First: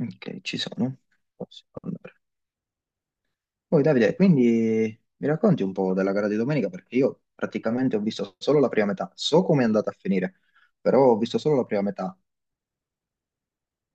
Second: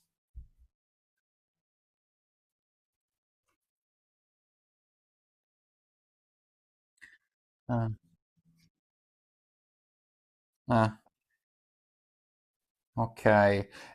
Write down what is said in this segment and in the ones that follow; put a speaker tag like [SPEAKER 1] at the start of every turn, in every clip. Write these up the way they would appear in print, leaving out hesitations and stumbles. [SPEAKER 1] Ok, ci sono. Posso andare. Poi Davide, quindi mi racconti un po' della gara di domenica perché io
[SPEAKER 2] Ah,
[SPEAKER 1] praticamente ho visto solo la prima metà. So come è andata a finire,
[SPEAKER 2] ah,
[SPEAKER 1] però ho visto solo la prima metà.
[SPEAKER 2] ok.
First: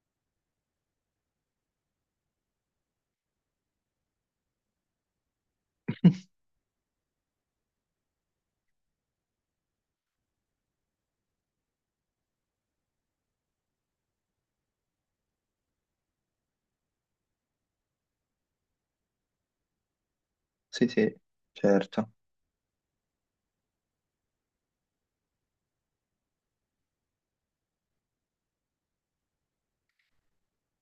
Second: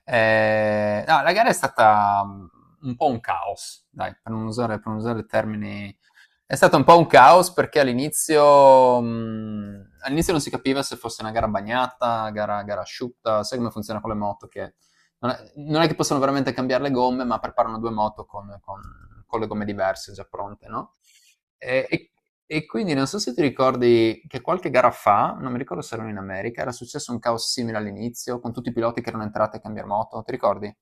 [SPEAKER 2] No, la gara è stata un po' un caos, dai, per non usare termini. È stato un po' un caos perché all'inizio non si capiva se fosse una gara bagnata, gara asciutta, sai come funziona con le moto, che non è che possono veramente cambiare le gomme, ma preparano due moto con, con le gomme diverse già pronte,
[SPEAKER 1] Sì,
[SPEAKER 2] no?
[SPEAKER 1] sì,
[SPEAKER 2] E, e-
[SPEAKER 1] certo.
[SPEAKER 2] e quindi non so se ti ricordi che qualche gara fa, non mi ricordo se erano in America, era successo un caos simile all'inizio, con tutti i piloti che erano entrati a cambiare moto, ti ricordi?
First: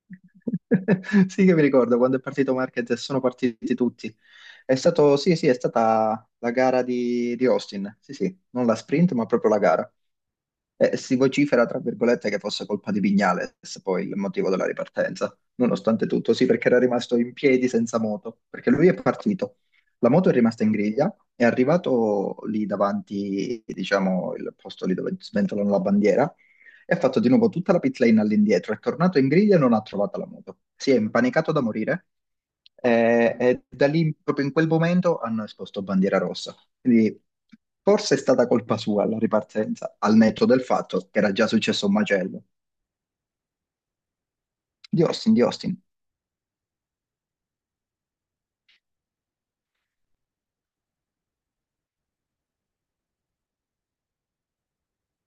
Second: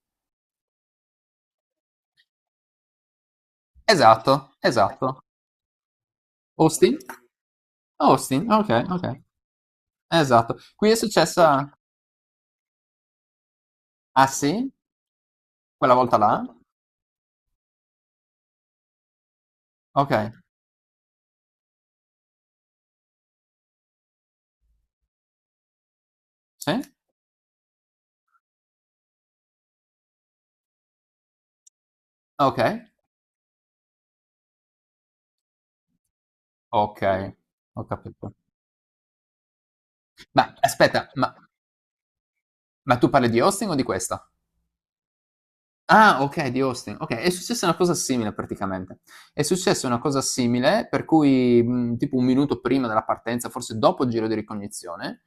[SPEAKER 1] Sì che mi ricordo quando è partito Marquez e sono partiti tutti.
[SPEAKER 2] Esatto,
[SPEAKER 1] È stato,
[SPEAKER 2] esatto.
[SPEAKER 1] sì, sì, è stata la gara
[SPEAKER 2] Austin?
[SPEAKER 1] di Austin, sì, sì,
[SPEAKER 2] Austin,
[SPEAKER 1] non
[SPEAKER 2] ok,
[SPEAKER 1] la sprint,
[SPEAKER 2] ok.
[SPEAKER 1] ma proprio la gara.
[SPEAKER 2] Esatto. Qui è
[SPEAKER 1] E si vocifera,
[SPEAKER 2] successa.
[SPEAKER 1] tra virgolette, che fosse colpa di Vignales, poi il
[SPEAKER 2] Ah
[SPEAKER 1] motivo della
[SPEAKER 2] sì?
[SPEAKER 1] ripartenza,
[SPEAKER 2] Quella
[SPEAKER 1] nonostante
[SPEAKER 2] volta là?
[SPEAKER 1] tutto, sì, perché era rimasto in piedi senza moto, perché lui è partito, la moto
[SPEAKER 2] Okay.
[SPEAKER 1] è rimasta in griglia, è arrivato lì davanti, diciamo, il posto lì dove sventolano la bandiera,
[SPEAKER 2] Sì?
[SPEAKER 1] e ha fatto di nuovo tutta la pit lane all'indietro. È tornato in griglia e non ha trovato la moto. Si è impanicato da morire
[SPEAKER 2] Okay,
[SPEAKER 1] e da lì, proprio in quel momento, hanno esposto bandiera rossa. Quindi
[SPEAKER 2] okay, ho
[SPEAKER 1] forse è
[SPEAKER 2] capito.
[SPEAKER 1] stata colpa sua la ripartenza, al netto
[SPEAKER 2] Ma
[SPEAKER 1] del fatto
[SPEAKER 2] aspetta,
[SPEAKER 1] che era
[SPEAKER 2] ma
[SPEAKER 1] già successo un macello.
[SPEAKER 2] ma tu parli di hosting o di questa?
[SPEAKER 1] Di Austin,
[SPEAKER 2] Ah, ok, di Austin. Ok, è successa una cosa simile praticamente. È successa una cosa simile, per cui tipo un minuto prima della partenza, forse dopo il giro di ricognizione,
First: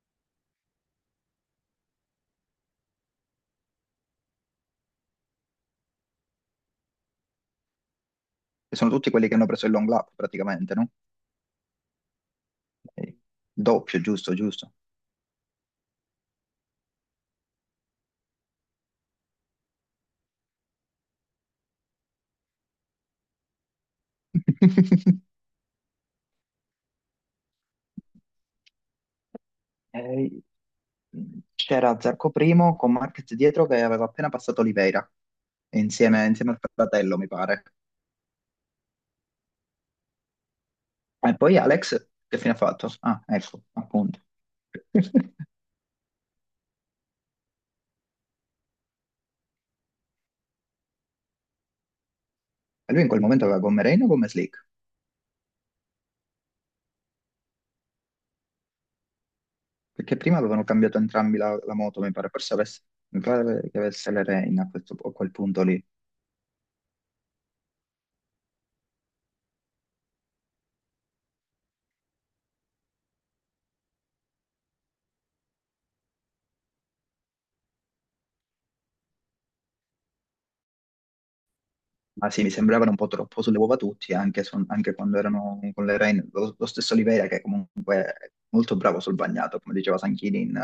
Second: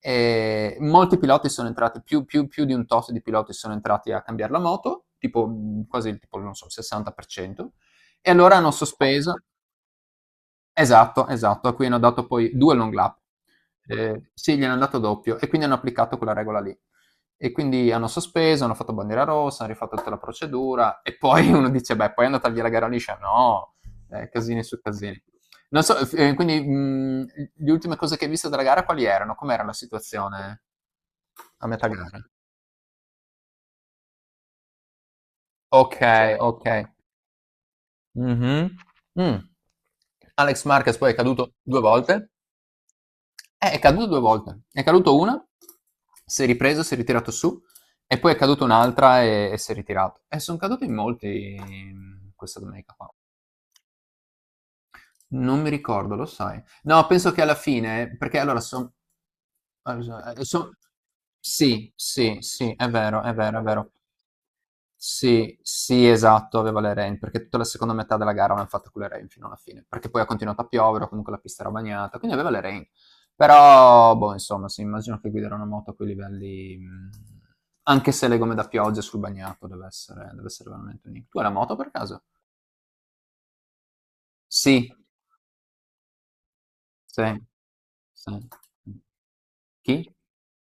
[SPEAKER 2] molti piloti sono entrati, più, più di un tot di piloti sono entrati a cambiare la moto, tipo quasi il tipo, non so, il 60%, e allora hanno
[SPEAKER 1] che sono tutti quelli
[SPEAKER 2] sospeso.
[SPEAKER 1] che hanno preso il long lap praticamente, no?
[SPEAKER 2] Esatto, esatto, a cui hanno dato poi 2 long
[SPEAKER 1] Eh,
[SPEAKER 2] lap.
[SPEAKER 1] doppio, giusto,
[SPEAKER 2] Sì, gliene
[SPEAKER 1] giusto.
[SPEAKER 2] hanno dato doppio e quindi hanno applicato quella regola lì. E quindi hanno sospeso, hanno fatto bandiera rossa, hanno rifatto tutta la procedura e poi uno dice: Beh, poi è andata via la gara liscia. No, casini su casini. Non so, quindi le ultime cose che hai visto della gara quali erano? Com'era la
[SPEAKER 1] E
[SPEAKER 2] situazione a metà
[SPEAKER 1] c'era
[SPEAKER 2] gara?
[SPEAKER 1] Zarco Primo con Marquez dietro che aveva appena passato Oliveira,
[SPEAKER 2] Ok,
[SPEAKER 1] insieme, insieme al
[SPEAKER 2] ok.
[SPEAKER 1] fratello, mi pare.
[SPEAKER 2] Mhm. Mm. Alex Marquez poi è
[SPEAKER 1] E
[SPEAKER 2] caduto
[SPEAKER 1] poi
[SPEAKER 2] due
[SPEAKER 1] Alex,
[SPEAKER 2] volte.
[SPEAKER 1] che fine ha fatto? Ah, ecco,
[SPEAKER 2] È caduto due
[SPEAKER 1] appunto.
[SPEAKER 2] volte. È caduto una, si è ripreso, si è ritirato su, e poi è caduta un'altra e si è ritirato. E sono caduti in molti questa
[SPEAKER 1] E
[SPEAKER 2] domenica
[SPEAKER 1] lui in
[SPEAKER 2] qua.
[SPEAKER 1] quel momento aveva gomme Reino o gomme Slick?
[SPEAKER 2] Non mi ricordo, lo sai. No, penso che alla fine, perché allora sono...
[SPEAKER 1] Perché prima avevano cambiato entrambi la
[SPEAKER 2] Sì,
[SPEAKER 1] moto, mi pare,
[SPEAKER 2] sì,
[SPEAKER 1] forse
[SPEAKER 2] sì,
[SPEAKER 1] avesse,
[SPEAKER 2] è
[SPEAKER 1] mi
[SPEAKER 2] vero, è vero, è
[SPEAKER 1] pare che
[SPEAKER 2] vero.
[SPEAKER 1] avesse le Reina a a quel
[SPEAKER 2] Sì,
[SPEAKER 1] punto lì.
[SPEAKER 2] sì, esatto, aveva le rain, perché tutta la seconda metà della gara l'hanno fatta con le rain fino alla fine, perché poi ha continuato a piovere, o comunque la pista era bagnata, quindi aveva le rain. Però, boh, insomma, sì, immagino che guidare una moto a quei livelli, anche se le gomme da pioggia sul bagnato, deve essere veramente unico. Tu hai la moto per caso?
[SPEAKER 1] Ma sì, mi sembravano un po' troppo sulle uova tutti, anche,
[SPEAKER 2] Sì,
[SPEAKER 1] anche quando erano con le Reine. Lo stesso
[SPEAKER 2] sì,
[SPEAKER 1] Oliveira, che comunque
[SPEAKER 2] sì.
[SPEAKER 1] è molto bravo sul bagnato, come
[SPEAKER 2] Chi?
[SPEAKER 1] diceva Sanchini in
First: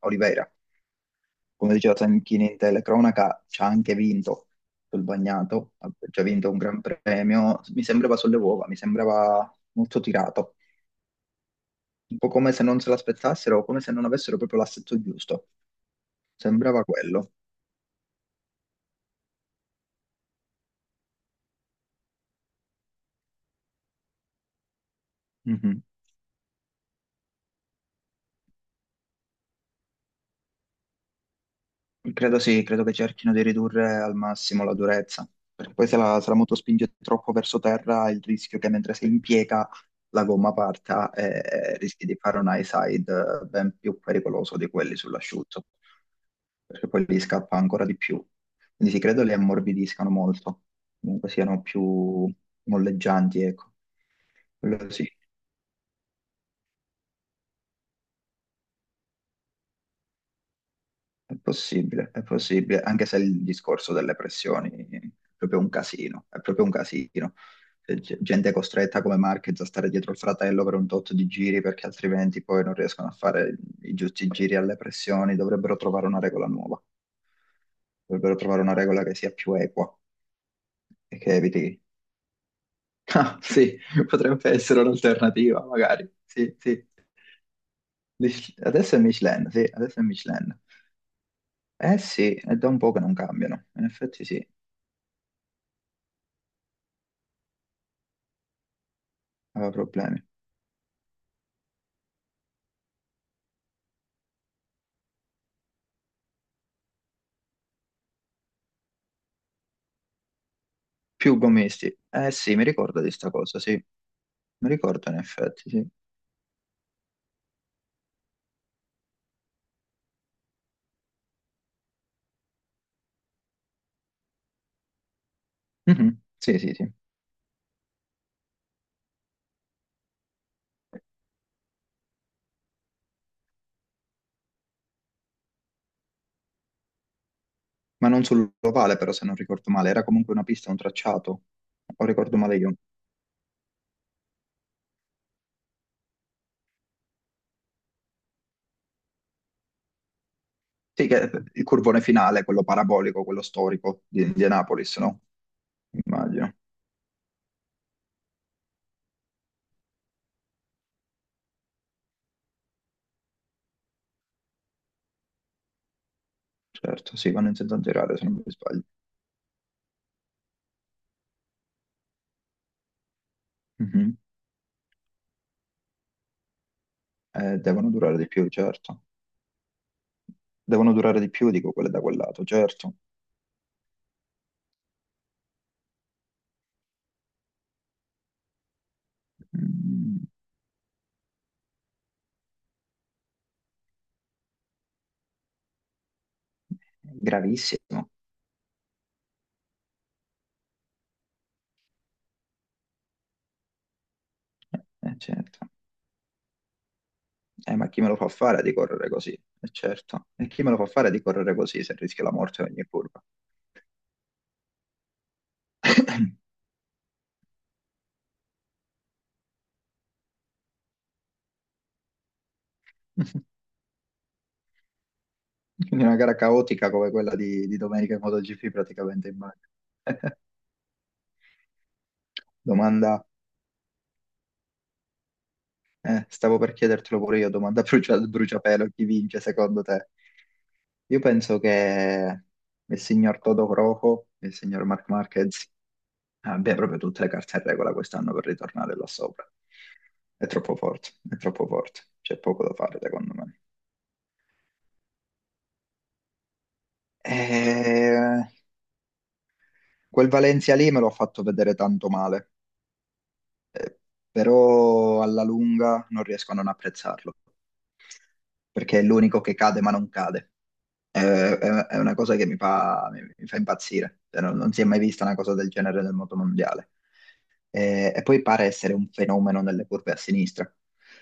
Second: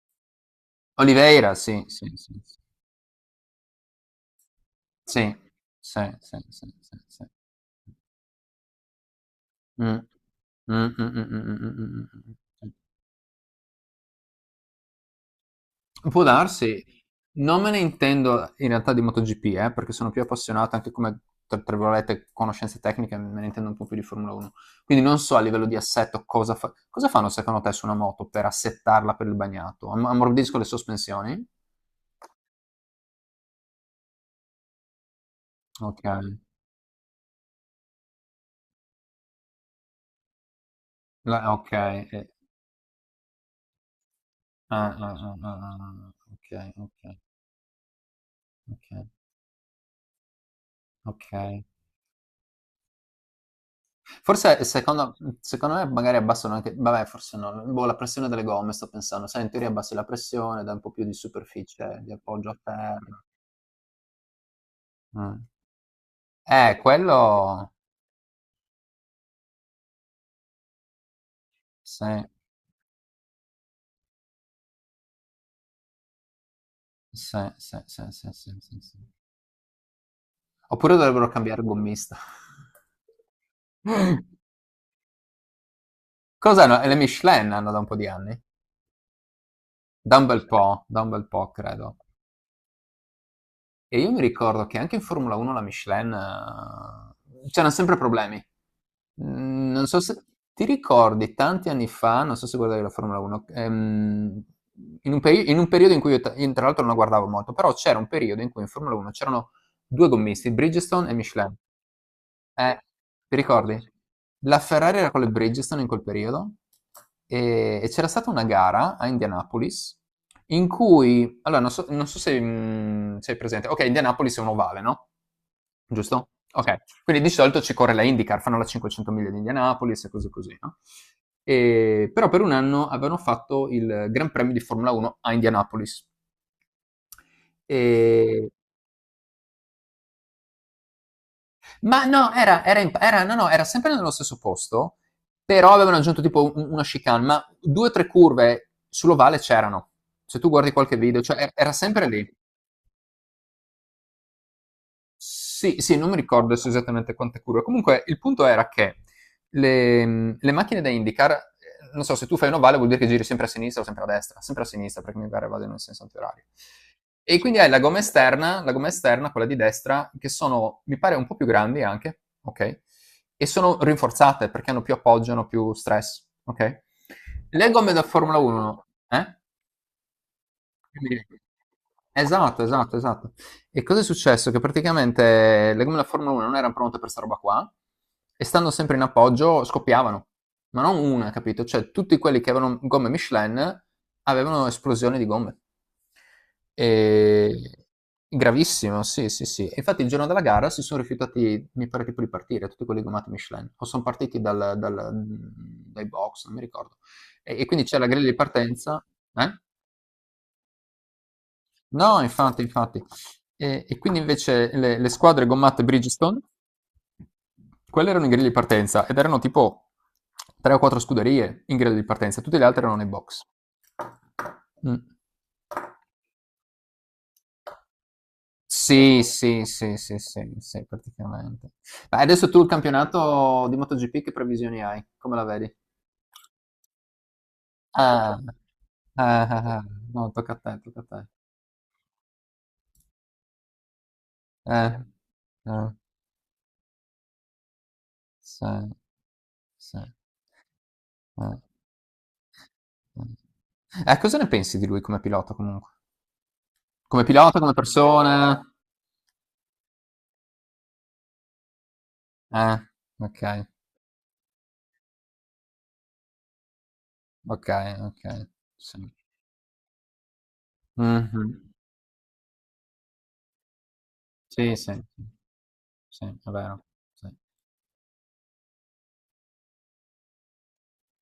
[SPEAKER 1] Oliveira,
[SPEAKER 2] Oliveira,
[SPEAKER 1] come
[SPEAKER 2] sì,
[SPEAKER 1] diceva
[SPEAKER 2] sì, sì,
[SPEAKER 1] Sanchini
[SPEAKER 2] sì,
[SPEAKER 1] in telecronaca, ci ha anche vinto sul bagnato, ha
[SPEAKER 2] sì,
[SPEAKER 1] già
[SPEAKER 2] sì,
[SPEAKER 1] vinto un
[SPEAKER 2] sì,
[SPEAKER 1] gran
[SPEAKER 2] sì, sì.
[SPEAKER 1] premio. Mi sembrava sulle uova, mi sembrava
[SPEAKER 2] Mm.
[SPEAKER 1] molto tirato,
[SPEAKER 2] Mm, mm, mm, mm, mm, mm,
[SPEAKER 1] un po'
[SPEAKER 2] mm,
[SPEAKER 1] come se
[SPEAKER 2] mm.
[SPEAKER 1] non
[SPEAKER 2] Mm.
[SPEAKER 1] se l'aspettassero, come se non avessero proprio l'assetto giusto.
[SPEAKER 2] Può
[SPEAKER 1] Sembrava
[SPEAKER 2] darsi,
[SPEAKER 1] quello.
[SPEAKER 2] non me ne intendo in realtà di MotoGP, perché sono più appassionato anche come, tra virgolette, conoscenze tecniche, me ne intendo un po' più di Formula 1. Quindi non so a livello di
[SPEAKER 1] Mhm.
[SPEAKER 2] assetto cosa fanno secondo te su una moto per assettarla per il bagnato. Ammorbidisco le sospensioni?
[SPEAKER 1] Credo sì, credo che cerchino di ridurre al massimo la durezza, perché poi
[SPEAKER 2] Ok,
[SPEAKER 1] se la moto spinge troppo verso terra, il rischio è che mentre si impiega la gomma parta
[SPEAKER 2] Ok,
[SPEAKER 1] e rischi di
[SPEAKER 2] eh,
[SPEAKER 1] fare un high side ben più pericoloso di quelli
[SPEAKER 2] ah, ah, ah,
[SPEAKER 1] sull'asciutto,
[SPEAKER 2] ah, ah, ok,
[SPEAKER 1] perché
[SPEAKER 2] ok,
[SPEAKER 1] poi lì scappa ancora di più. Quindi sì,
[SPEAKER 2] ok,
[SPEAKER 1] credo li ammorbidiscano molto, comunque siano
[SPEAKER 2] ok.
[SPEAKER 1] più molleggianti, ecco.
[SPEAKER 2] Forse
[SPEAKER 1] Quello sì.
[SPEAKER 2] secondo me magari abbassano anche, vabbè, forse no, boh, la pressione delle gomme, sto pensando, sai, in teoria abbassi la pressione, dai un po' più di superficie, di
[SPEAKER 1] È
[SPEAKER 2] appoggio a
[SPEAKER 1] possibile, anche se
[SPEAKER 2] terra.
[SPEAKER 1] il discorso delle pressioni è
[SPEAKER 2] Mm.
[SPEAKER 1] proprio un casino, è proprio un casino.
[SPEAKER 2] Quello,
[SPEAKER 1] C'è gente costretta come Marquez a stare dietro il fratello per un tot di giri perché
[SPEAKER 2] sì,
[SPEAKER 1] altrimenti poi non riescono a fare i giusti giri alle pressioni, dovrebbero trovare una regola nuova,
[SPEAKER 2] sì, sì, sì, sì, sì,
[SPEAKER 1] dovrebbero
[SPEAKER 2] sì,
[SPEAKER 1] trovare una
[SPEAKER 2] sì. Sì.
[SPEAKER 1] regola che sia più equa
[SPEAKER 2] Oppure
[SPEAKER 1] e
[SPEAKER 2] dovrebbero
[SPEAKER 1] che
[SPEAKER 2] cambiare
[SPEAKER 1] eviti...
[SPEAKER 2] gommista.
[SPEAKER 1] Ah, sì, potrebbe essere un'alternativa, magari. Sì,
[SPEAKER 2] Cos'hanno?
[SPEAKER 1] sì.
[SPEAKER 2] Le Michelin hanno da un po' di anni?
[SPEAKER 1] Adesso è Michelin, sì, adesso è
[SPEAKER 2] Da un bel
[SPEAKER 1] Michelin.
[SPEAKER 2] po', da un bel po', credo.
[SPEAKER 1] Eh sì, è da un po' che non cambiano, in
[SPEAKER 2] E io mi
[SPEAKER 1] effetti sì,
[SPEAKER 2] ricordo che anche in Formula 1 la Michelin, c'erano sempre problemi. Mm.
[SPEAKER 1] aveva
[SPEAKER 2] Non so se
[SPEAKER 1] problemi.
[SPEAKER 2] ti ricordi tanti anni fa, non so se guardavi la Formula 1, in un, in un periodo in cui io tra l'altro non la guardavo molto, però c'era un periodo in cui in Formula 1 c'erano due gommisti, Bridgestone e
[SPEAKER 1] Più
[SPEAKER 2] Michelin.
[SPEAKER 1] gommisti. Eh sì, mi
[SPEAKER 2] Eh,
[SPEAKER 1] ricordo di sta
[SPEAKER 2] ti
[SPEAKER 1] cosa, sì.
[SPEAKER 2] ricordi? La
[SPEAKER 1] Mi
[SPEAKER 2] Ferrari era
[SPEAKER 1] ricordo in
[SPEAKER 2] con le
[SPEAKER 1] effetti,
[SPEAKER 2] Bridgestone
[SPEAKER 1] sì.
[SPEAKER 2] in quel periodo e c'era stata una gara a Indianapolis in cui, allora non so, se sei presente, ok, Indianapolis è un ovale, no?
[SPEAKER 1] Mhm,
[SPEAKER 2] Giusto?
[SPEAKER 1] sì, sì,
[SPEAKER 2] Ok,
[SPEAKER 1] sì.
[SPEAKER 2] quindi di solito ci corre la IndyCar, fanno la 500 miglia di Indianapolis e cose così, no? Però per un anno avevano fatto il Gran Premio di Formula 1 a Indianapolis.
[SPEAKER 1] Ma non
[SPEAKER 2] E
[SPEAKER 1] sull'ovale, però, se non ricordo male. Era comunque una pista, un tracciato.
[SPEAKER 2] Ma
[SPEAKER 1] O
[SPEAKER 2] no,
[SPEAKER 1] ricordo male io.
[SPEAKER 2] no, no, era sempre nello stesso posto, però avevano aggiunto tipo una chicane, ma due o tre curve sull'ovale c'erano. Se tu guardi qualche
[SPEAKER 1] Sì,
[SPEAKER 2] video,
[SPEAKER 1] che
[SPEAKER 2] cioè
[SPEAKER 1] il
[SPEAKER 2] era
[SPEAKER 1] curvone
[SPEAKER 2] sempre lì.
[SPEAKER 1] finale, quello parabolico, quello storico di Indianapolis, no?
[SPEAKER 2] Sì, sì, non mi ricordo
[SPEAKER 1] Immagino.
[SPEAKER 2] adesso esattamente quante curve. Comunque il punto era che le macchine da IndyCar, non so, se tu fai un ovale vuol dire che giri sempre a sinistra o sempre a destra, sempre a sinistra perché mi pare vado in un senso antiorario.
[SPEAKER 1] Certo, sì,
[SPEAKER 2] E
[SPEAKER 1] vanno
[SPEAKER 2] quindi hai la
[SPEAKER 1] intentando
[SPEAKER 2] gomma
[SPEAKER 1] girare, se non mi
[SPEAKER 2] esterna, la
[SPEAKER 1] sbaglio.
[SPEAKER 2] gomma esterna, quella di destra, che sono, mi pare, un po' più grandi anche, ok? E sono
[SPEAKER 1] Mhm.
[SPEAKER 2] rinforzate perché hanno più appoggio, hanno più stress, ok? Le
[SPEAKER 1] Devono
[SPEAKER 2] gomme da
[SPEAKER 1] durare di
[SPEAKER 2] Formula
[SPEAKER 1] più,
[SPEAKER 2] 1,
[SPEAKER 1] certo.
[SPEAKER 2] eh?
[SPEAKER 1] Devono durare
[SPEAKER 2] Quindi-
[SPEAKER 1] di più, dico, quelle da quel lato,
[SPEAKER 2] Esatto,
[SPEAKER 1] certo.
[SPEAKER 2] esatto, esatto. E cosa è successo? Che praticamente le gomme della Formula 1 non erano pronte per sta roba qua e stando sempre in appoggio scoppiavano,
[SPEAKER 1] Mm,
[SPEAKER 2] ma non una, capito? Cioè tutti quelli che avevano gomme Michelin avevano esplosioni di gomme. E...
[SPEAKER 1] gravissimo.
[SPEAKER 2] Gravissimo, sì, sì, sì. E infatti il giorno della gara si sono rifiutati, mi pare tipo di partire, tutti quelli gommati Michelin, o sono partiti
[SPEAKER 1] Eh, certo.
[SPEAKER 2] dai box, non mi ricordo. E quindi
[SPEAKER 1] Ma
[SPEAKER 2] c'è
[SPEAKER 1] chi
[SPEAKER 2] la
[SPEAKER 1] me lo
[SPEAKER 2] griglia
[SPEAKER 1] fa
[SPEAKER 2] di
[SPEAKER 1] fare di
[SPEAKER 2] partenza.
[SPEAKER 1] correre così?
[SPEAKER 2] Eh?
[SPEAKER 1] E certo. E chi me lo fa fare di correre così se
[SPEAKER 2] No,
[SPEAKER 1] rischia la
[SPEAKER 2] infatti,
[SPEAKER 1] morte a ogni
[SPEAKER 2] infatti.
[SPEAKER 1] curva?
[SPEAKER 2] E quindi invece le squadre gommate Bridgestone, quelle erano in griglia di partenza ed erano tipo tre o quattro scuderie in griglia di partenza, tutte le altre erano nei box. Mm.
[SPEAKER 1] Quindi una gara caotica come quella di domenica in MotoGP
[SPEAKER 2] Sì,
[SPEAKER 1] praticamente in
[SPEAKER 2] sì,
[SPEAKER 1] bagno.
[SPEAKER 2] sì, sì, sì, sì, praticamente. Ma adesso tu il
[SPEAKER 1] Domanda,
[SPEAKER 2] campionato di MotoGP che previsioni hai? Come la vedi?
[SPEAKER 1] stavo per chiedertelo pure io, domanda
[SPEAKER 2] Ah,
[SPEAKER 1] bruciapelo, chi vince
[SPEAKER 2] ah, ah, ah.
[SPEAKER 1] secondo te?
[SPEAKER 2] No, tocca a te, tocca a
[SPEAKER 1] Io
[SPEAKER 2] te.
[SPEAKER 1] penso che il signor Toto Croco e il signor
[SPEAKER 2] Eh,
[SPEAKER 1] Marc Marquez
[SPEAKER 2] eh,
[SPEAKER 1] abbiano proprio tutte le carte in regola quest'anno per
[SPEAKER 2] sì,
[SPEAKER 1] ritornare là sopra.
[SPEAKER 2] sì,
[SPEAKER 1] È
[SPEAKER 2] eh.
[SPEAKER 1] troppo forte, c'è poco da fare secondo me.
[SPEAKER 2] Cosa ne pensi di lui come pilota comunque? Come pilota, come
[SPEAKER 1] Eh,
[SPEAKER 2] persona?
[SPEAKER 1] quel Valencia lì me l'ho fatto vedere tanto male,
[SPEAKER 2] Eh, ok,
[SPEAKER 1] eh, però alla lunga non riesco a non apprezzarlo,
[SPEAKER 2] ok, ok,
[SPEAKER 1] perché
[SPEAKER 2] sì.
[SPEAKER 1] è l'unico che cade ma non cade.
[SPEAKER 2] Mhm.
[SPEAKER 1] È una cosa che mi fa, mi fa impazzire. Cioè, non
[SPEAKER 2] Sì,
[SPEAKER 1] si è
[SPEAKER 2] sì,
[SPEAKER 1] mai
[SPEAKER 2] sì,
[SPEAKER 1] vista una cosa del genere nel
[SPEAKER 2] sì,
[SPEAKER 1] mondo
[SPEAKER 2] è vero.
[SPEAKER 1] mondiale.
[SPEAKER 2] Sì,
[SPEAKER 1] Eh, e poi pare essere un fenomeno nelle curve a sinistra.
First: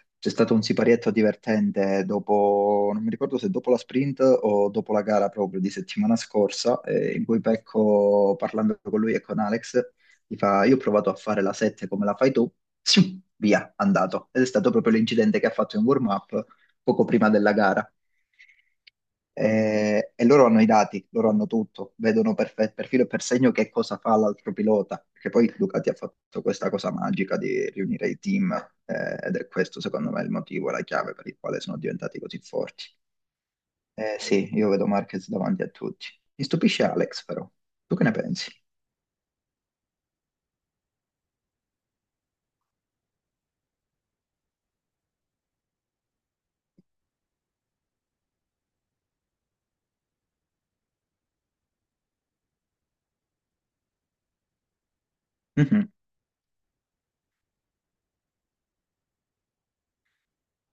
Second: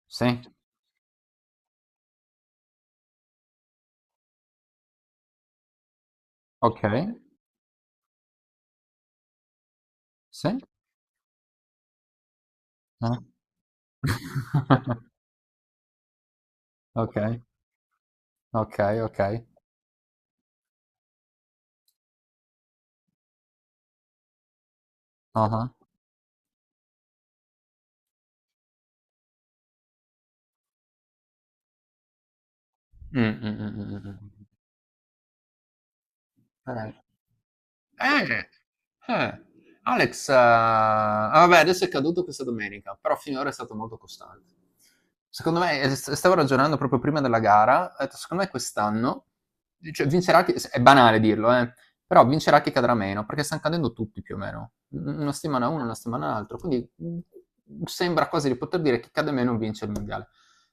[SPEAKER 2] sì,
[SPEAKER 1] C'è stato un siparietto divertente dopo, non mi ricordo se dopo la sprint o dopo la gara proprio di settimana scorsa,
[SPEAKER 2] ok,
[SPEAKER 1] in cui Pecco, parlando con lui e con Alex, gli
[SPEAKER 2] sì,
[SPEAKER 1] fa: Io ho provato a fare la 7 come la fai tu,
[SPEAKER 2] eh.
[SPEAKER 1] sì, via, andato. Ed è stato proprio l'incidente che ha fatto in warm-up poco
[SPEAKER 2] Ok,
[SPEAKER 1] prima della gara.
[SPEAKER 2] ok, ok.
[SPEAKER 1] E loro hanno i dati, loro hanno tutto, vedono per, per filo e per segno che cosa fa l'altro pilota, perché
[SPEAKER 2] Ah
[SPEAKER 1] poi
[SPEAKER 2] ah.
[SPEAKER 1] Ducati ha fatto questa cosa magica di riunire i team, ed è questo secondo me il motivo, la chiave per il quale sono diventati così forti.
[SPEAKER 2] Mm, mm, mm, mm, mm.
[SPEAKER 1] Sì, io vedo Marquez davanti a tutti. Mi stupisce
[SPEAKER 2] Eh.
[SPEAKER 1] Alex però, tu che ne
[SPEAKER 2] Eh,
[SPEAKER 1] pensi?
[SPEAKER 2] eh. Alex, vabbè, adesso è caduto questa domenica, però finora è stato molto costante. Secondo me, stavo ragionando proprio prima della gara, ho detto, secondo me quest'anno cioè, vincerà chi, è banale dirlo, però vincerà chi cadrà meno, perché stanno cadendo tutti più o meno, una settimana uno,
[SPEAKER 1] Mhm.
[SPEAKER 2] una settimana l'altro, quindi sembra quasi di poter dire che chi cade meno vince il mondiale.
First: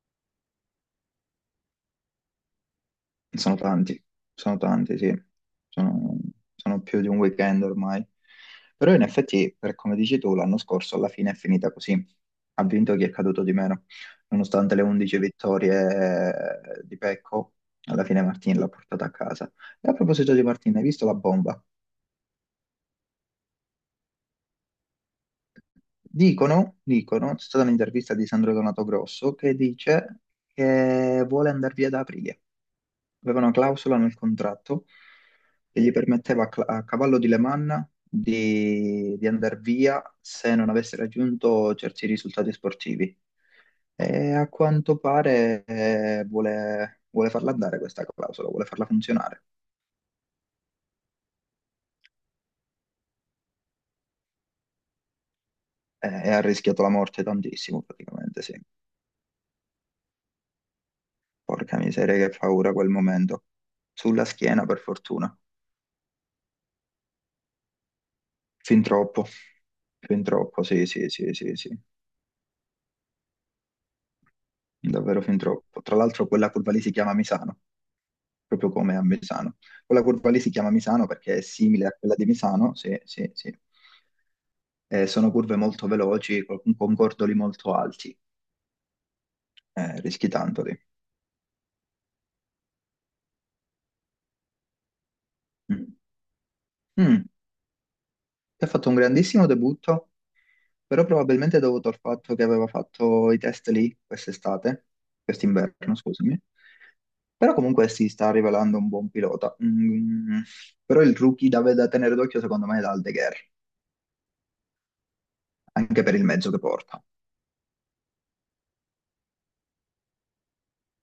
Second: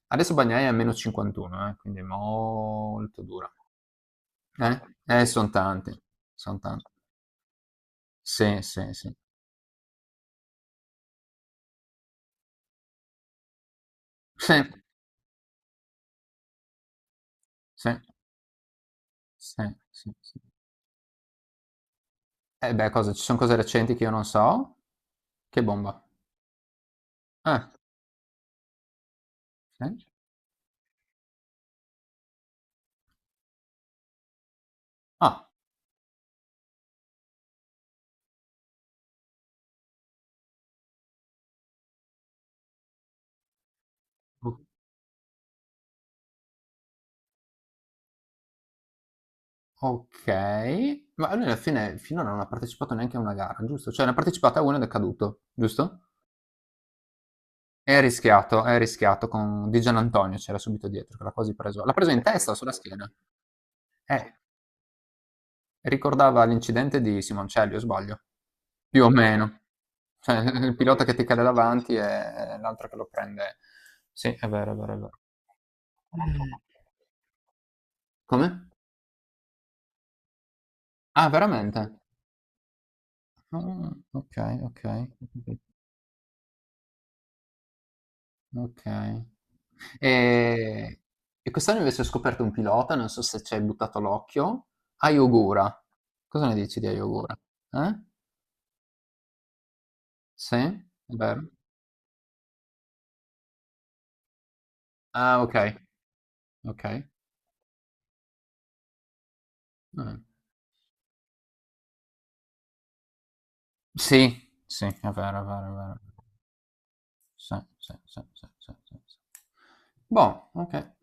[SPEAKER 2] Adesso Bagnai è a meno 51, quindi è molto dura.
[SPEAKER 1] Sono tanti, sono
[SPEAKER 2] Eh,
[SPEAKER 1] tanti, sì.
[SPEAKER 2] eh sono tanti,
[SPEAKER 1] Sono,
[SPEAKER 2] sono
[SPEAKER 1] sono
[SPEAKER 2] tanti.
[SPEAKER 1] più di un weekend ormai.
[SPEAKER 2] Sì, sì,
[SPEAKER 1] Però in
[SPEAKER 2] sì.
[SPEAKER 1] effetti, per come dici tu, l'anno scorso alla fine è finita così. Ha vinto chi è caduto di meno.
[SPEAKER 2] Sì,
[SPEAKER 1] Nonostante le 11 vittorie di Pecco,
[SPEAKER 2] sì,
[SPEAKER 1] alla fine Martin l'ha portata a casa.
[SPEAKER 2] sì,
[SPEAKER 1] E a
[SPEAKER 2] sì,
[SPEAKER 1] proposito
[SPEAKER 2] sì.
[SPEAKER 1] di Martin, hai visto la bomba?
[SPEAKER 2] Eh beh, cosa, ci sono cose recenti che io non so? Che bomba.
[SPEAKER 1] Dicono, dicono, c'è stata
[SPEAKER 2] Ah,
[SPEAKER 1] un'intervista di Sandro Donato Grosso che
[SPEAKER 2] sì.
[SPEAKER 1] dice che vuole andare via da aprile. Aveva una clausola nel contratto
[SPEAKER 2] Ah,
[SPEAKER 1] che gli permetteva a, a cavallo di Le Mans di andare via se non avesse raggiunto certi risultati sportivi. E a
[SPEAKER 2] o-
[SPEAKER 1] quanto pare vuole, vuole farla andare questa clausola, vuole farla funzionare.
[SPEAKER 2] ok. Ma lui alla fine finora non ha partecipato neanche a una gara, giusto? Cioè ne ha partecipato a una ed è caduto, giusto?
[SPEAKER 1] Ha rischiato la morte tantissimo,
[SPEAKER 2] È
[SPEAKER 1] praticamente, sì.
[SPEAKER 2] rischiato, è rischiato con Di Gianantonio, c'era subito dietro, che l'ha quasi
[SPEAKER 1] Porca
[SPEAKER 2] preso. L'ha preso
[SPEAKER 1] miseria,
[SPEAKER 2] in
[SPEAKER 1] che
[SPEAKER 2] testa o sulla
[SPEAKER 1] paura quel
[SPEAKER 2] schiena?
[SPEAKER 1] momento. Sulla
[SPEAKER 2] Eh,
[SPEAKER 1] schiena, per fortuna.
[SPEAKER 2] ricordava l'incidente di Simoncelli, o sbaglio?
[SPEAKER 1] Fin
[SPEAKER 2] Più o
[SPEAKER 1] troppo,
[SPEAKER 2] meno.
[SPEAKER 1] fin
[SPEAKER 2] Cioè,
[SPEAKER 1] troppo,
[SPEAKER 2] il
[SPEAKER 1] sì,
[SPEAKER 2] pilota
[SPEAKER 1] sì,
[SPEAKER 2] che ti
[SPEAKER 1] sì,
[SPEAKER 2] cade
[SPEAKER 1] sì, sì.
[SPEAKER 2] davanti e l'altro che lo prende. Sì, è vero, è vero, è vero.
[SPEAKER 1] Davvero fin troppo. Tra l'altro quella
[SPEAKER 2] Mm.
[SPEAKER 1] curva lì si chiama Misano,
[SPEAKER 2] Come?
[SPEAKER 1] proprio come a Misano. Quella curva lì si chiama Misano
[SPEAKER 2] Ah,
[SPEAKER 1] perché è simile a
[SPEAKER 2] veramente?
[SPEAKER 1] quella di Misano, sì, sì, sì.
[SPEAKER 2] Ah, ok, ok. Ho
[SPEAKER 1] Sono curve
[SPEAKER 2] capito.
[SPEAKER 1] molto veloci, con cordoli molto alti,
[SPEAKER 2] Ok.
[SPEAKER 1] rischi tanto lì.
[SPEAKER 2] E, e quest'anno invece ho scoperto un pilota, non so se ci hai buttato l'occhio, Ayogura.
[SPEAKER 1] Mm.
[SPEAKER 2] Cosa ne dici di
[SPEAKER 1] Mm.
[SPEAKER 2] Ayogura? Eh?
[SPEAKER 1] Ti ha fatto un grandissimo debutto,
[SPEAKER 2] Sì? È
[SPEAKER 1] però
[SPEAKER 2] vero?
[SPEAKER 1] probabilmente è dovuto al fatto che aveva fatto i test lì quest'estate,
[SPEAKER 2] Ah, ok,
[SPEAKER 1] quest'inverno, scusami.
[SPEAKER 2] ok.
[SPEAKER 1] Però comunque si sta rivelando un buon pilota.
[SPEAKER 2] Eh,
[SPEAKER 1] Mm. Però il rookie da, da tenere d'occhio secondo me è Aldeguer,
[SPEAKER 2] sì, sì, è vero, è vero, è vero.
[SPEAKER 1] anche per il mezzo che porta.
[SPEAKER 2] Sì, sì, sì, sì, sì, sì, sì. Boh, ok.